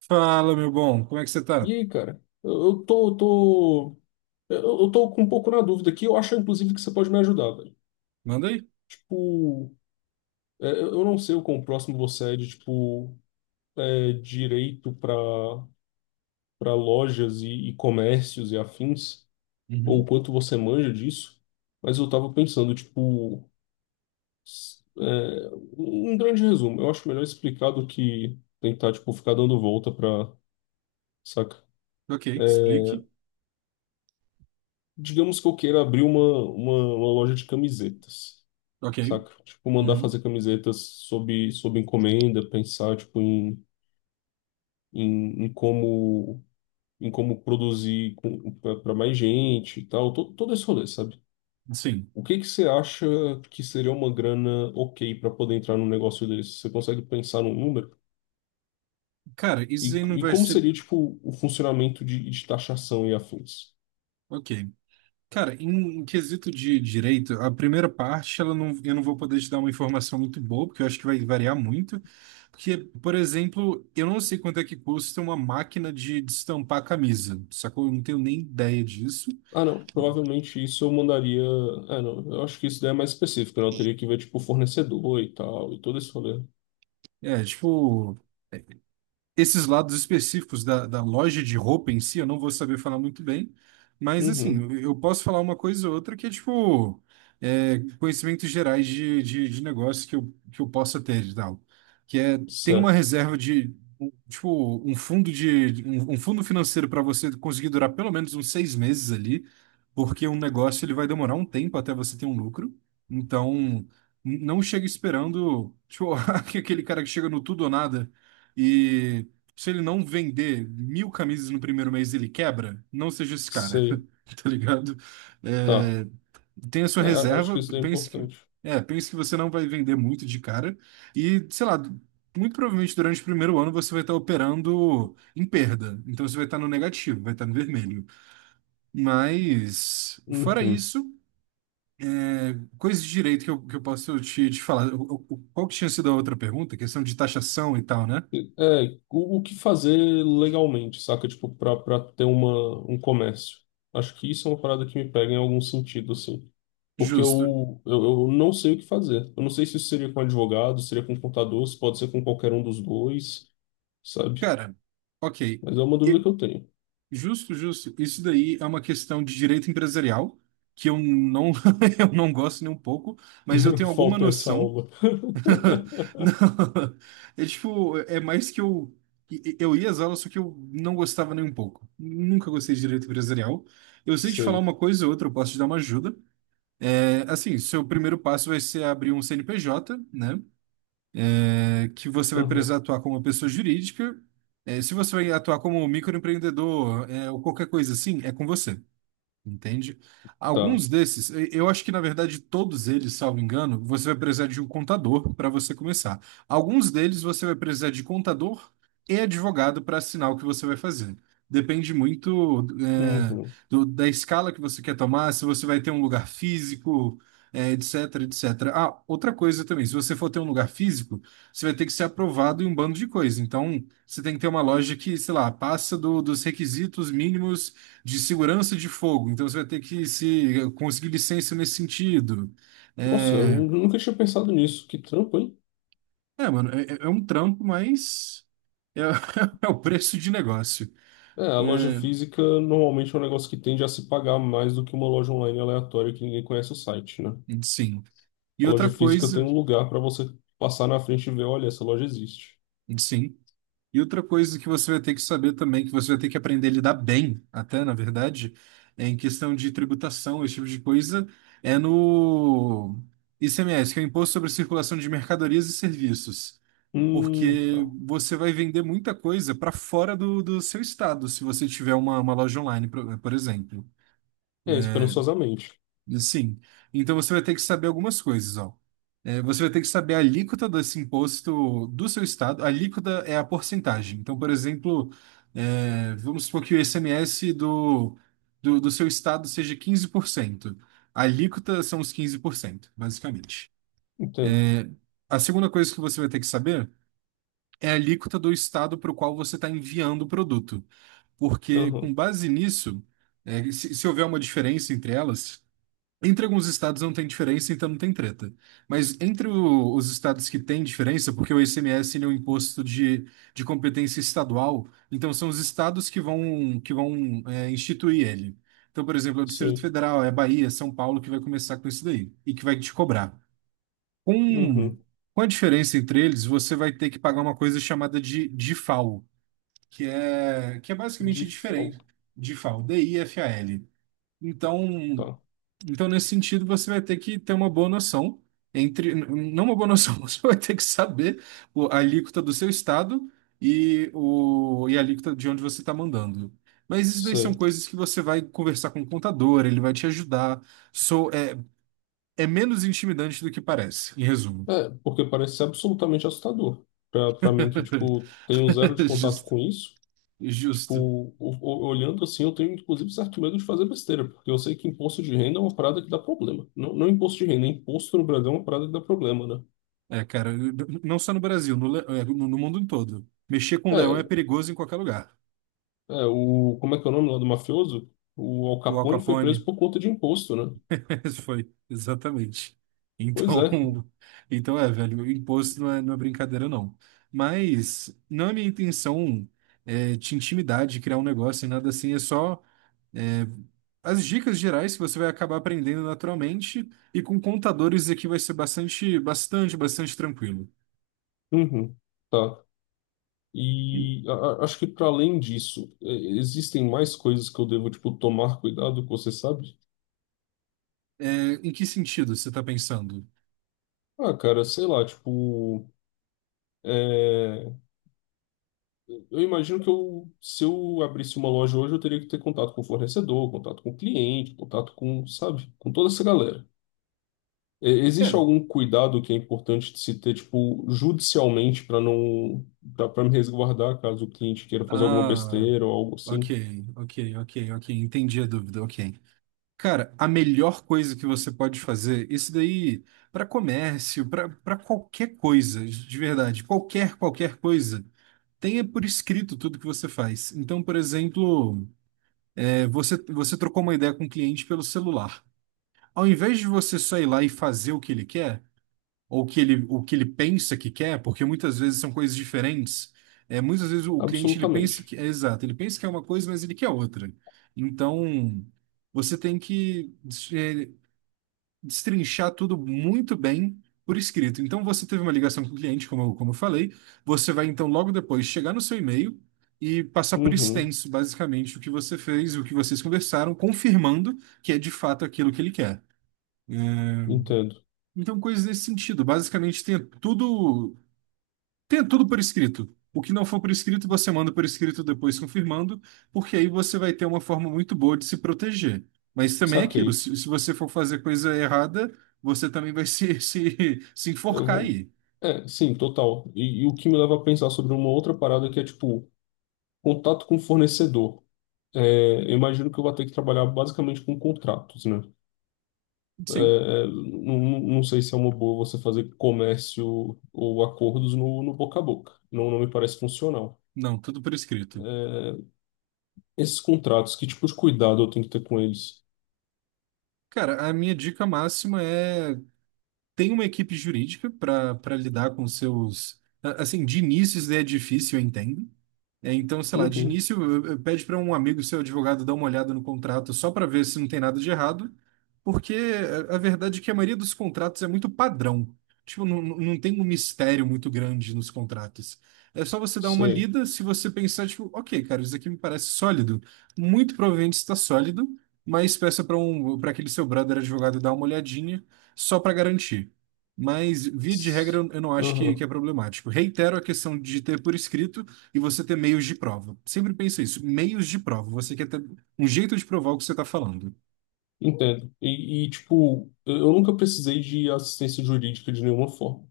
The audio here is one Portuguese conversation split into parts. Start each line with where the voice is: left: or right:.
right: Fala, meu bom, como é que você
left: E
right: tá?
left: aí, cara? Eu tô com um pouco na dúvida aqui. Eu acho, inclusive, que você pode me ajudar, velho.
right: Manda aí.
left: Tipo, eu não sei o quão próximo você é de, tipo, é, direito para lojas e comércios e afins, ou o
right: Uhum.
left: quanto você manja disso, mas eu tava pensando, tipo, s- é, um grande resumo. Eu acho melhor explicar do que tentar, tipo, ficar dando volta pra, saca?
right: Ok, explique.
left: Digamos que eu queira abrir uma loja de camisetas.
right: Ok.
left: Saca? Tipo, mandar
right: Uhum.
left: fazer camisetas sob encomenda, pensar, tipo, em, em, em como, em como produzir para mais gente e tal, todo esse rolê, sabe?
right: Sim.
left: O que que você acha que seria uma grana ok para poder entrar num negócio desse? Você consegue pensar num número?
right: Cara, isso
left: E,
right: aí não
left: e
right: vai
left: como
right: ser.
left: seria, tipo, o funcionamento de taxação e afins?
right: Ok. Cara, em quesito de direito, a primeira parte, ela não, eu não vou poder te dar uma informação muito boa, porque eu acho que vai variar muito. Porque, por exemplo, eu não sei quanto é que custa uma máquina de estampar camisa, sacou? Eu não tenho nem ideia disso.
left: Ah, não, provavelmente isso eu mandaria. Ah, não, eu acho que isso daí é mais específico, né? Eu teria que ver, tipo, fornecedor e tal, e todo esse rolê.
right: É, tipo. Esses lados específicos da loja de roupa em si, eu não vou saber falar muito bem, mas assim,
left: Uhum.
right: eu posso falar uma coisa ou outra que é tipo conhecimentos gerais de negócio que eu possa ter e tal. Que é, tem uma
left: Certo.
right: reserva de tipo um fundo de um fundo financeiro para você conseguir durar pelo menos uns 6 meses ali, porque um negócio ele vai demorar um tempo até você ter um lucro. Então, não chega esperando, tipo, aquele cara que chega no tudo ou nada se ele não vender 1.000 camisas no primeiro mês, ele quebra, não seja esse cara,
left: Sei,
right: tá ligado?
left: tá.
right: É, tenha sua
left: É, acho
right: reserva,
left: que isso daí é
right: pense que,
left: importante.
right: é, pense que você não vai vender muito de cara e, sei lá, muito provavelmente durante o primeiro ano você vai estar operando em perda, então você vai estar no negativo, vai estar no vermelho. Mas, fora
left: Uhum.
right: isso, coisa de direito que eu posso te falar. Qual que tinha sido a outra pergunta? Questão de taxação e tal, né?
left: É, o que fazer legalmente, saca? Tipo, pra ter uma, um comércio. Acho que isso é uma parada que me pega em algum sentido, assim. Porque
right: Justo.
left: eu não sei o que fazer. Eu não sei se isso seria com advogado, seria com contador, se pode ser com qualquer um dos dois, sabe?
right: Cara, ok.
left: Mas é uma dúvida que eu tenho.
right: Justo, justo. Isso daí é uma questão de direito empresarial, que eu não, eu não gosto nem um pouco, mas eu tenho alguma
left: Falta essa
right: noção.
left: aula.
right: Não, é tipo, é mais que eu. Eu ia às aulas, só que eu não gostava nem um pouco. Nunca gostei de direito empresarial. Eu sei te falar
left: Sei.
right: uma coisa ou outra, eu posso te dar uma ajuda. É, assim, seu primeiro passo vai ser abrir um CNPJ, né? Que você vai precisar
left: Aham.
right: atuar como uma pessoa jurídica. Se você vai atuar como um microempreendedor, ou qualquer coisa assim, é com você. Entende?
left: Tá.
right: Alguns desses, eu acho que na verdade todos eles, salvo engano, você vai precisar de um contador para você começar. Alguns deles você vai precisar de contador e advogado para assinar o que você vai fazer. Depende muito,
left: Uhum.
right: da escala que você quer tomar, se você vai ter um lugar físico, etc, etc. Ah, outra coisa também, se você for ter um lugar físico, você vai ter que ser aprovado em um bando de coisa. Então, você tem que ter uma loja que, sei lá, passa dos requisitos mínimos de segurança de fogo, então você vai ter que se conseguir licença nesse sentido.
left: Nossa, eu
right: É,
left: nunca tinha pensado nisso. Que trampo, hein?
right: é, mano, é um trampo, mas é, é o preço de negócio.
left: É, a loja
right: É,
left: física normalmente é um negócio que tende a se pagar mais do que uma loja online aleatória que ninguém conhece o site, né?
right: sim. E
left: A
right: outra
left: loja física tem
right: coisa,
left: um lugar para você passar na frente e ver, olha, essa loja existe.
right: sim. E outra coisa que você vai ter que saber também, que você vai ter que aprender a lidar bem, até na verdade, é em questão de tributação, esse tipo de coisa, é no ICMS, que é o Imposto sobre Circulação de Mercadorias e Serviços.
left: Tá.
right: Porque você vai vender muita coisa para fora do seu estado, se você tiver uma loja online, por exemplo.
left: É, esperançosamente.
right: E, sim. Então você vai ter que saber algumas coisas, ó. É, você vai ter que saber a alíquota desse imposto do seu estado. A alíquota é a porcentagem. Então, por exemplo, vamos supor que o ICMS do seu estado seja 15%. A alíquota são os 15%, basicamente.
left: Entendo.
right: A segunda coisa que você vai ter que saber é a alíquota do estado para o qual você está enviando o produto. Porque com
left: Aham,
right: base nisso, se houver uma diferença entre elas, entre alguns estados não tem diferença, então não tem treta. Mas entre os estados que tem diferença, porque o ICMS ele é um imposto de competência estadual, então são os estados que vão, que vão instituir ele. Então, por exemplo, é o Distrito
left: sei.
right: Federal, é Bahia, São Paulo que vai começar com isso daí e que vai te cobrar. Com,
left: Uhum.
right: com a diferença entre eles, você vai ter que pagar uma coisa chamada de DIFAL, que é basicamente
left: De
right: diferente
left: falco,
right: de FAL, DIFAL. Então,
left: tá.
right: então, nesse sentido, você vai ter que ter uma boa noção, entre, não uma boa noção, você vai ter que saber a alíquota do seu estado e a alíquota de onde você está mandando. Mas isso daí são
left: Sei.
right: coisas que você vai conversar com o contador, ele vai te ajudar. Sou, é, é menos intimidante do que parece, em resumo.
left: É, porque parece ser absolutamente assustador. Pra mim que, tipo, tenho zero de contato
right: Justo,
left: com isso. Tipo,
right: justo.
left: olhando assim, eu tenho inclusive certo medo de fazer besteira, porque eu sei que imposto de renda é uma parada que dá problema. Não, imposto de renda, imposto no Brasil é uma parada que dá problema, né?
right: É, cara, não só no Brasil, no mundo em todo. Mexer com leão é
left: É,
right: perigoso em qualquer lugar.
left: o, como é que é o nome lá do mafioso? O Al
right: O Al
left: Capone foi preso
right: Capone,
left: por conta de imposto, né?
right: esse foi, exatamente.
left: Pois
right: Então,
left: é.
right: então é, velho, o imposto não é, não é brincadeira, não. Mas não é minha intenção te intimidar, de criar um negócio e nada assim, é só é, as dicas gerais que você vai acabar aprendendo naturalmente e com contadores aqui vai ser bastante, bastante, bastante tranquilo.
left: Uhum. Tá. E acho que para além disso, é, existem mais coisas que eu devo, tipo, tomar cuidado, que você sabe?
right: É, em que sentido você está pensando?
left: Ah, cara, sei lá, tipo. É, eu imagino que eu, se eu abrisse uma loja hoje, eu teria que ter contato com o fornecedor, contato com o cliente, contato com, sabe, com toda essa galera. É, existe
right: É,
left: algum cuidado que é importante de se ter, tipo, judicialmente para não, para me resguardar caso o cliente queira fazer alguma
right: ah,
left: besteira ou algo
right: ok,
left: assim?
right: ok, ok, ok. Entendi a dúvida, ok. Cara, a melhor coisa que você pode fazer, isso daí, para comércio, para qualquer coisa, de verdade, qualquer coisa, tenha por escrito tudo que você faz. Então, por exemplo, você trocou uma ideia com o cliente pelo celular. Ao invés de você só ir lá e fazer o que ele quer, ou que ele, o que ele pensa que quer, porque muitas vezes são coisas diferentes. É, muitas vezes o cliente ele pensa
left: Absolutamente.
right: que é exato, ele pensa que é uma coisa, mas ele quer outra. Então, você tem que destrinchar tudo muito bem por escrito. Então, você teve uma ligação com o cliente, como, como eu falei, você vai então logo depois chegar no seu e-mail e passar por
left: Uhum,
right: extenso, basicamente, o que você fez, o que vocês conversaram, confirmando que é de fato aquilo que ele quer.
left: entendo.
right: Então, coisas nesse sentido. Basicamente, tem tudo por escrito. O que não for por escrito, você manda por escrito depois confirmando, porque aí você vai ter uma forma muito boa de se proteger. Mas também é aquilo,
left: Saquei.
right: se você for fazer coisa errada, você também vai se, se
left: Eu
right: enforcar
left: vou.
right: aí.
left: É, sim, total. E o que me leva a pensar sobre uma outra parada que é, tipo, contato com o fornecedor. É, eu imagino que eu vou ter que trabalhar basicamente com contratos, né? É,
right: Sim,
left: não sei se é uma boa você fazer comércio ou acordos no boca a boca. Não me parece funcional.
right: não, tudo por escrito.
left: É, esses contratos, que tipo de cuidado eu tenho que ter com eles?
right: Cara, a minha dica máxima é tem uma equipe jurídica para lidar com seus. Assim, de início isso daí é difícil, eu entendo. É, então, sei lá, de
left: Uhum,
right: início, pede para um amigo seu advogado dar uma olhada no contrato só para ver se não tem nada de errado, porque a verdade é que a maioria dos contratos é muito padrão. Tipo, não, não tem um mistério muito grande nos contratos. É só você dar uma
left: sei.
right: lida, se você pensar, tipo, ok, cara, isso aqui me parece sólido. Muito provavelmente está sólido, mas peça para aquele seu brother advogado dar uma olhadinha só para garantir. Mas, via de regra,
left: S-
right: eu não acho que é
left: Aham,
right: problemático. Reitero a questão de ter por escrito e você ter meios de prova. Sempre pensa isso, meios de prova. Você quer ter um jeito de provar o que você está falando.
left: entendo. E, tipo, eu nunca precisei de assistência jurídica de nenhuma forma.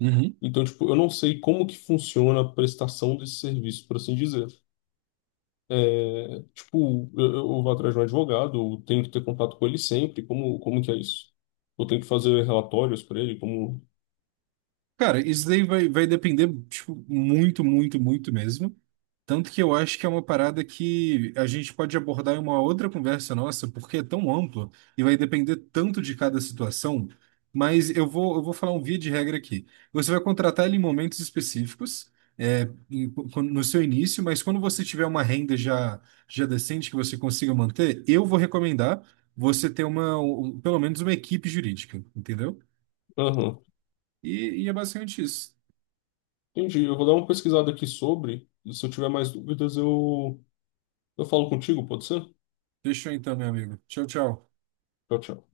right: Uhum.
left: Então, tipo, eu não sei como que funciona a prestação desse serviço, por assim dizer. É, tipo, eu vou atrás de um advogado, eu tenho que ter contato com ele sempre. Como que é isso? Eu tenho que fazer relatórios para ele, como...
right: Cara, isso daí vai depender, tipo, muito, muito, muito mesmo. Tanto que eu acho que é uma parada que a gente pode abordar em uma outra conversa nossa, porque é tão amplo e vai depender tanto de cada situação. Mas eu vou falar um via de regra aqui. Você vai contratar ele em momentos específicos, é, no seu início, mas quando você tiver uma renda já, decente que você consiga manter, eu vou recomendar você ter pelo menos uma equipe jurídica, entendeu?
left: Aham,
right: E é basicamente isso.
left: entendi. Eu vou dar uma pesquisada aqui sobre, e se eu tiver mais dúvidas, eu falo contigo, pode ser?
right: Fechou então, meu amigo. Tchau, tchau.
left: Tchau, tchau.